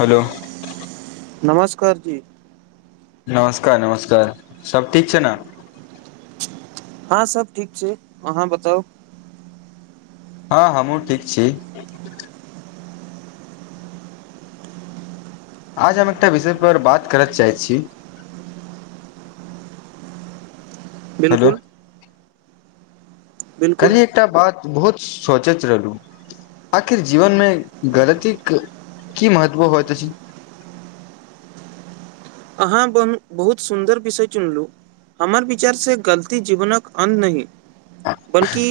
hello नमस्कार जी नमस्कार नमस्कार सब ठीक छै ने हँं सब ठीक छै अहाँ बताउ हँ हमहुँ ठीक छी आज हम एकटा विषय पर बात करऽ चाहै छी हेलो बिल्कुल बिलकुल कलि एकटा बात बहुत सोचैत रहलहुँ आखिर जीवन मे गलतीक की महत्व होएत अछि अहाँ बहुत सुन्दर विषय चुनलु हमर विचार से गलती जीवनक अन नहि बलकि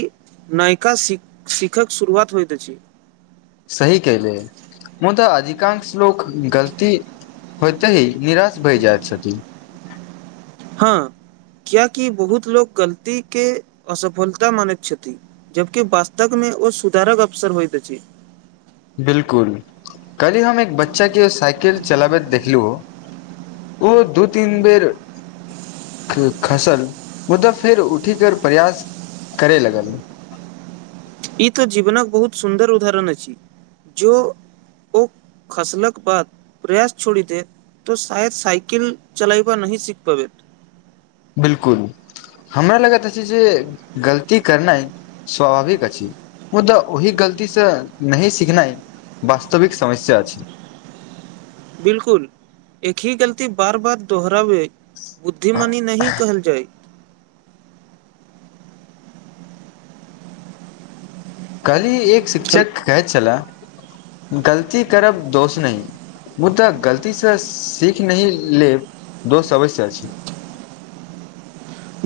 नायका शिखक शुरुआत होइत अछि सही क ले मुदा अधिकांश लोक गलती होइते निराश भय जाइत छथिन हँ कियाकि बहुत लोको गलती के असफलता मानैत छथि जबकि वास्तव मे ओ सुधारक अवसर होयइत अछि बिलकुल कली हम एक बच्चा के साइकिल चलाबैत देखलु ओ दू तीन बेर खसल मुदाऽ फेर उठि कर प्रयास करै लगल ई तऽ जीवनक बहुत सुन्दर उदाहरण अछि जो ओ खसलक बाद प्रयास छोड़ दे तो शायद साइकिल चलाबब नही सीख पाबैत बिल्कुल हमरा लगैत छै जे गलती करनाइ स्वाभाविक अछि मुदाऽ ओही गलतीसँ नहि सीखनाइ वास्तविक समस्या अछि छै बिल्कुल एकी गलती बार बार दोहराबे बुद्धिमनी नही कहल जाय कहली एक छल शिक्षक कहैत छलाह गलती करब दोष नही मुदा गलतीसँ सीख नहि लेब दोस्त अवश्य अछि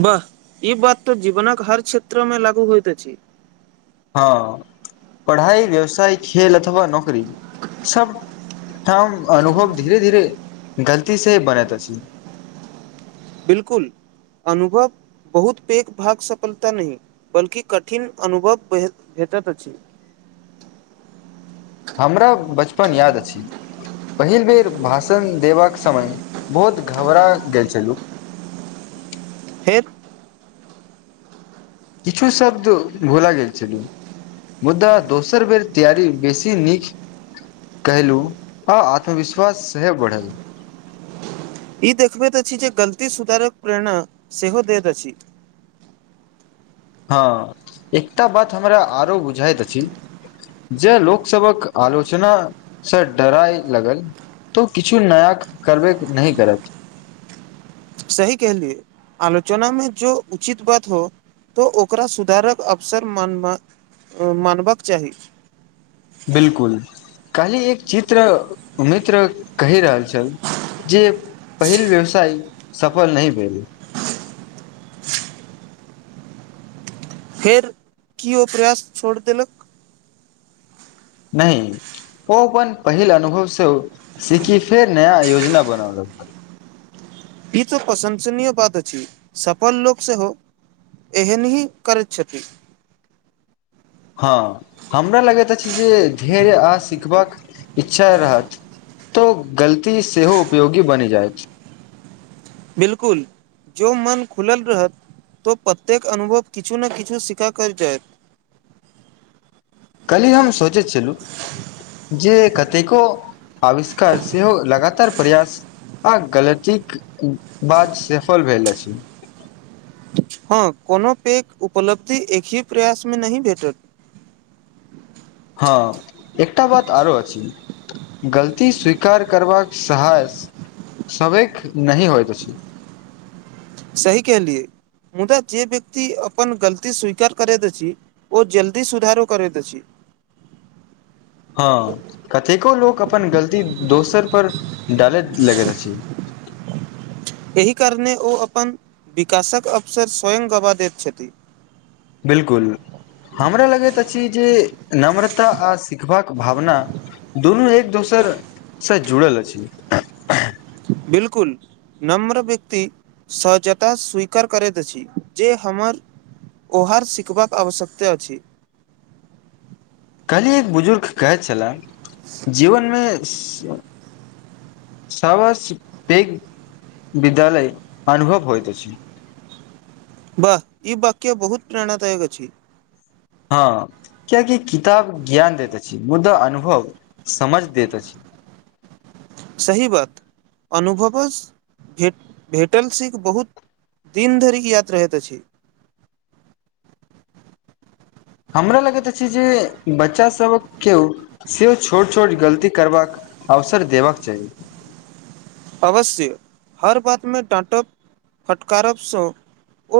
वाह ई बात तो जीवनक हर क्षेत्र में लागू होइत अछि हँ पढ़ाइ व्यवसाय खेल अथवा नौकरी सब हँ अनुभव धीरे धीरे गलती से ही बनैत अछि बिलकुल अनुभव बहुत पैघ भाग सफलता नहि बल्कि कठिन अनुभव भेटैत अछि हमरा बचपन याद अछि पहिल बेर भाषण देबाक समय बहुत घबरा गेल छलहुँ हेैत किछु शब्द भोला गेल छलीह मुद्दा दोसर बेर तैयारी बेसी नीक कहलहु अ आत्मविश्वास सेह बढ़ल ई देखबैत अछि जे गलती सुधारक प्रेरणा सेहो दैत अछि हँ एकटा बात हमरा आरो बुझाइत अछि जे लोकसभक आलोचना से डराय लगल तऽ ओ किछु नया करबे नई करत सही कहलियए आलोचना मे जो उचित बात हो तऽ ओकरा सुधारक अवसर मानबाक चाही बिल्कुल कालहि एक चित्र मित्र कहि रहल छल जे पहिल व्यवसाय सफल नहि भेल फेर की ओ प्रयास छोड़ि देलक नहि ओ अपन पहिल अनुभव से सीखी के फेर नया योजना बनोलक ई तो प्रशंसनीय बात अछि सफल लोक सेहो एहन ही करिछति हँ हमरा लगैत अछि जे ढेर आ सिखबाक इच्छा रहत तो गलती सेहो उपयोगी बनि जायत बिल्कुल जो मन खुलल रहत तो प्रत्येक अनुभव किछु ने किछु सीखा कर जायत कल्हि हम सोचैैत छलू जे कतेको आविष्कार सेहो लगातार प्रयास आ गलतीक बाद सफल भेल अछि हँ कोनो पैघ उपलब्धि एकहि प्रयासमे नहि भेटत हँ एकटा बात आरो अछि गलती स्वीकार करबाक साहस सबके नहि होयत अछि सही कहलियै मुदा जे व्यक्ति अपन गलती स्वीकार करेत अछि ओ जल्दी सुधारो करैत अछि हँ कतेको लोक अपन गलती दोसर पर डालैत लगैत अछि एहि कारणे ओ अपन विकासक अवसर स्वयं गवा दैत छथि बिल्कुल हमरा लगैत अछि जे नम्रता आ सिखबाक भावना दुनू एक दोसरसँ जुड़ल अछि बिल्कुल नम्र व्यक्ति सहजता स्वीकार करैत अछि जे हमर ओहार सिखबाक आवश्यकता अछि कहलियै एक बुजुर्ग कहै छलय जीवनमे साव पेघ विद्यालय अनुभव होइत अछि वाह ई वक्य बहुत प्रेरणादायक अछि हँ कियाकि किताब ज्ञान दैत अछि मुदा अनुभव समझ दैत अछि सही बात अनुभवस भेटल सिक बहुत दिन धर यात्र रहैत अछि हमरा लगैत अछि जे बच्चासभक केओ सेहो छोट छोट गलती करबाक अवसर देबाक चाही अवश्य हर बातमे टाँटब फटकारबसँ ओ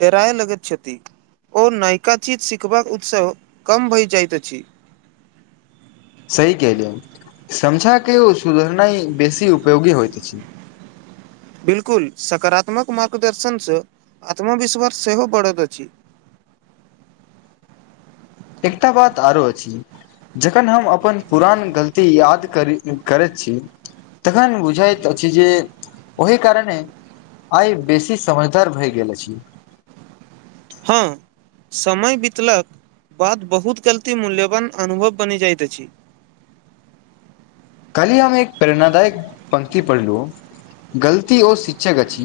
डेराय लगैत छथि ओ नयका चीज सिखबाक उत्सव कम भए जाइत अछि सही केलियै समझाक के ओ सुधरनाई बेसी उपयोगी होयत अछि बिल्कुल सकारात्मक मार्गदर्शनसँ आत्मविश्वास सेहो बढ़ैत अछि एकटा बात आरो अछि जखन हम अपन पुरान गलती याद करी करैत छी तखन बुझाइत अछि छी जे ओहि कारणे आइ बेसी समझदर भय गेल अछि हँ समय बितलक बात बहुत गलती मूल्यवान अनुभव बनि जाइत अछि कहलिय हम एक प्रेरणादायक पंक्ति पढ़लहुँ गलती ओ शिक्षक अछि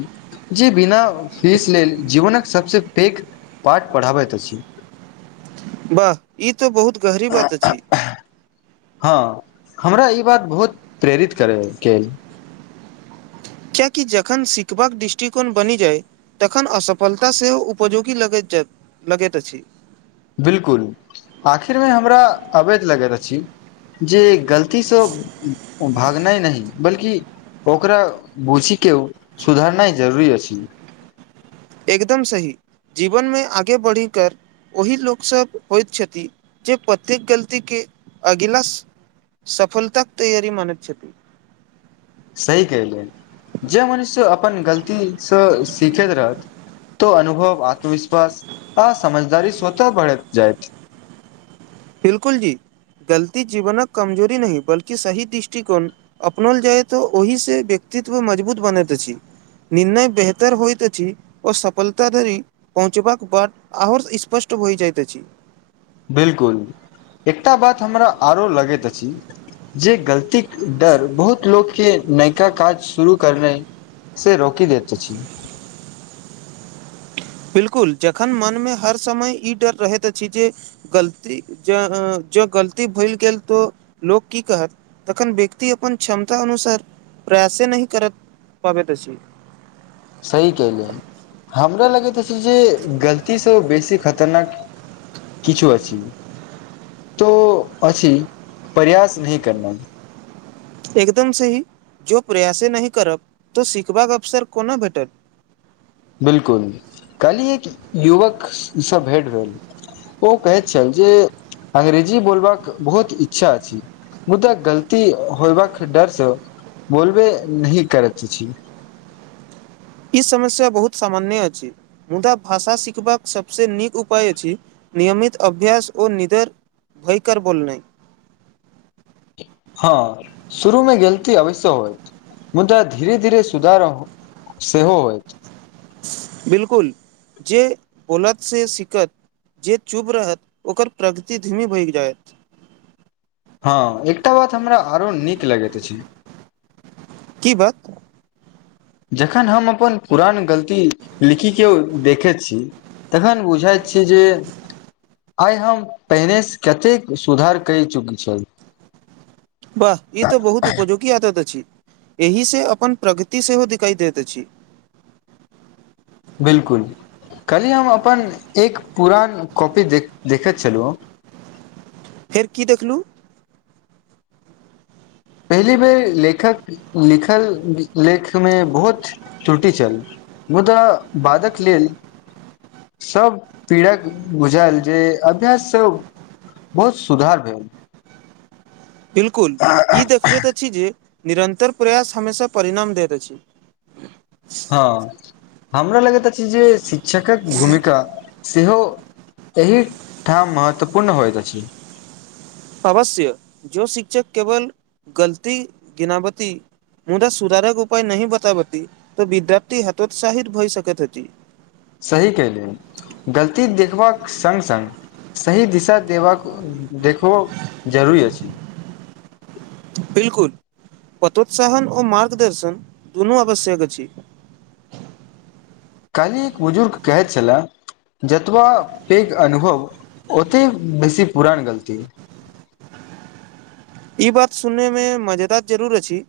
जे बिना फीस लेल जीवनक सभसँ पेघ पाठ पढ़ाबैत अछि वाह ई तऽ बहुत गहरी बात अछि हँ हमरा ई बात बहुत प्रेरित करैके कियकि जखन सिखबाक दृष्टिकोण बनि जाय तखन असफलता सेहो उपजोगी लगैत जाइत लगैत अछि बिल्कुल आखिरमे हमरा अबैध लगैत अछि जे गलतीसँ भागनाइ नहि बल्कि ओकरा बूझी के सुधरनाइ जरूरी अछि एकदम सही जीवनमे आगे बढ़ि कर ओही लोकसभ होइत छथि जे प्रत्येक गलतीके अगिला सफलतााक तैयारी मानैत छथि सही कैले जे मनुष्य अपन गलतीसँ सीखैत रहत त अनुभव आत्मविश्वास आ समझदारी स्वतः बढ़ैत जाइत बिल्कुल जी गलती जीवनक कमजोरी नहि बल्कि सही दृष्टिकोण अपनोल जाय तऽ ओहिसँ व्यक्तित्व मजबूत बनैत अछि निर्णय बेहतर होइत अछि ओ सफलता धरि पहुँचबाक बाद आओर स्पष्ट होय जाइतइत अछि बिल्कुल एकटा बात हमरा आरो लगैत अछि जे गलती डर बहुत लोक के नैयका काज शुरू करना से रोकि देते अछि बिल्कुल जखन मनमे हर समय ई डर रहैत अछि जे जँ गलती भैल गेल तऽ लोक की कहत तखन व्यक्ति अपन क्षमता अनुसार प्रयासे नहि कर पाबैत अछि सही कहैलियै हमरा लगैत अछि जे गलतीसँ ओ बेसी खतरनाक किछु अछि तो अछि प्रयास नहि करना एकदम सही जो प्रयासे नहि करब तो सिखबाक अवसर कोना भेटत बिल्कुल कैली एक युवकसँ भेट भेल ओ कहैत छल जे अंग्रेजी बोलबाक बहुत इच्छा अछि मुदा गलती होयबाक डरसँ बोलबे नही करैत अछि ई समस्या बहुत सामान्य अछि मुदा भाषा सिखबाक सभसँ नीक उपाय अछि नियमित अभ्यास ओ निडर होयक बोलनाई हँ शुरू मे गलती अवश्य हो मुदा धीरे धीरे सुधार सेहो होइत बिलकुल जे बोलत से सिखत जे चुप रहत ओकर प्रगति धीमी भागि जायत हँ एकटा बात हमरा आरो नीक लगैत अछि की बात जखन हम अपन पुरान गलती लिखिक कयो देखैत छी तखन बुझाइत छै जे आइ हम पहिने से कतेक सुधार कैल चुकी छ वाह ई तऽ बहुत उपयोगी आदत अछि एहि से अपन प्रगति सेहो दिखाई देत अछि बिल्कुल काली हम अपन एक पुरान कॉपी देखैत छलु हम फेर कि देखलु पहिली बेर लेखक लिखल लेखमे बहुत त्रुटि छल मुदा बादक लेल सब पीड़क बुझल जे अभ्यास सब बहुत सुधार भेल बिलकुल ई देखबैत अछि जे निरन्तर प्रयास हमेशा परिणाम दैत अछि हँ हमरा लगैत अछि जे शिक्षकक भूमिका सेहो एहिठाम महत्वपूर्ण होइत अछि अवश्य जो शिक्षक केवल गलती गिनावति मुदा सुधारक उपाय नहि बतावती त विद्यार्थी हतोत्साहित भए सकैत छथि सही कहली गलती देखबाक संग संग सही दिशा देवाक देखबो जरूरी अछिई बिलकुल प्रतोत्साहन और मार्गदर्शन दुनू आवश्यक अछि काल्हि एक बुजुर्ग कहैत छलाह जतबा पैघ अनुभव ओते बेसी पुरान गलती ई बात सुनयमे मजेदार जरूर अछि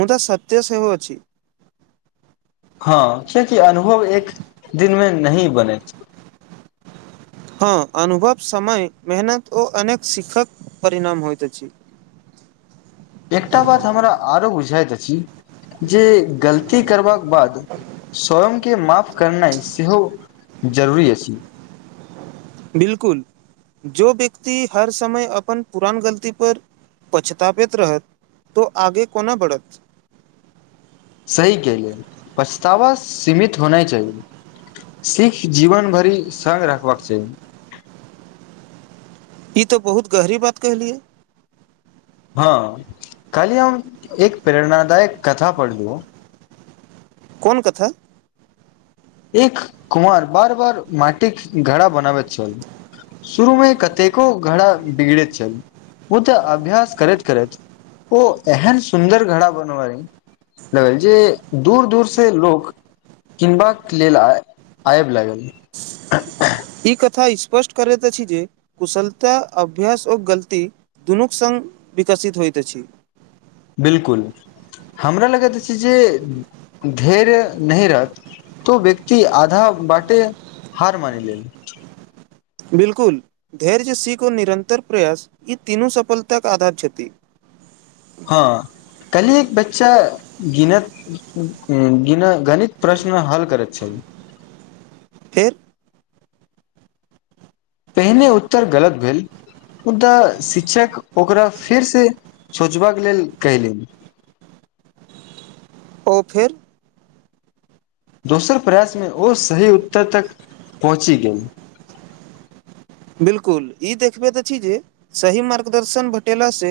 मुदा सत्य सेहो अछिए हँ कियाकि अनुभव एक दिन मे नही बनेत हँ अनुभव समय मेहनत ओ अनेक सिखक परिणाम होइत अछि एकटा बात हमरा आरो बुझाइत अछि जे गलती करबाक बाद स्वयंके माफ करनाइ सेहो जरूरी अछि बिलकुल जो व्यक्ति हर समय अपन पुरान गलती पर पछताबैत रहत तो ओ आगे कोना बढ़त सही कहले पछतावा सीमित होना जरूरी [unintelligible] सिख जीवन भरि संग रखबाक चाही ई तऽ बहुत गहरी बात कहलियै हँ काली हम एक प्रेरणादायक कथा पढ़लौ कोन कथा एक कुम्हार बार बार माटी के घरा बनाब त छल शुरू मे कतेको घड़ा बिगड़ैत छल ओ तऽ अभ्यास करैत करैत ओ एहन सुन्दर घड़ा बनबए ल जे दूर दूर से लोक किनबाक लेल [unintelligible] आयब लागल [unintelligible] ई कथा स्पष्ट करैत अछि जे कुशलता अभ्यास ओ गलती दुनूक संग विकसित होइत अछि बिलकुल [unintelligible] हमरा लगैत अछि जे धैर्य नहि रहत तो व्यक्ति आधा बाटे हार मान लेल बिल्कुल धैर्य सीख ओ निरन्तर प्रयास ई तीनू सफलताक आधार छथिन हँ कहिएक बच्चा गिनत गणित प्रश्न हल करके छै थे पहिने उत्तर गलत भेल मुदा शिक्षक ओकरा फेर से सोचबाक लेल केलनि ओ फेर दोसर प्रयासमे ओ सही उत्तर तक [unintelligible] पहुँची गेल बिलकुल ई देखबैत अछि जे सही मार्गदर्शन बतेलाह से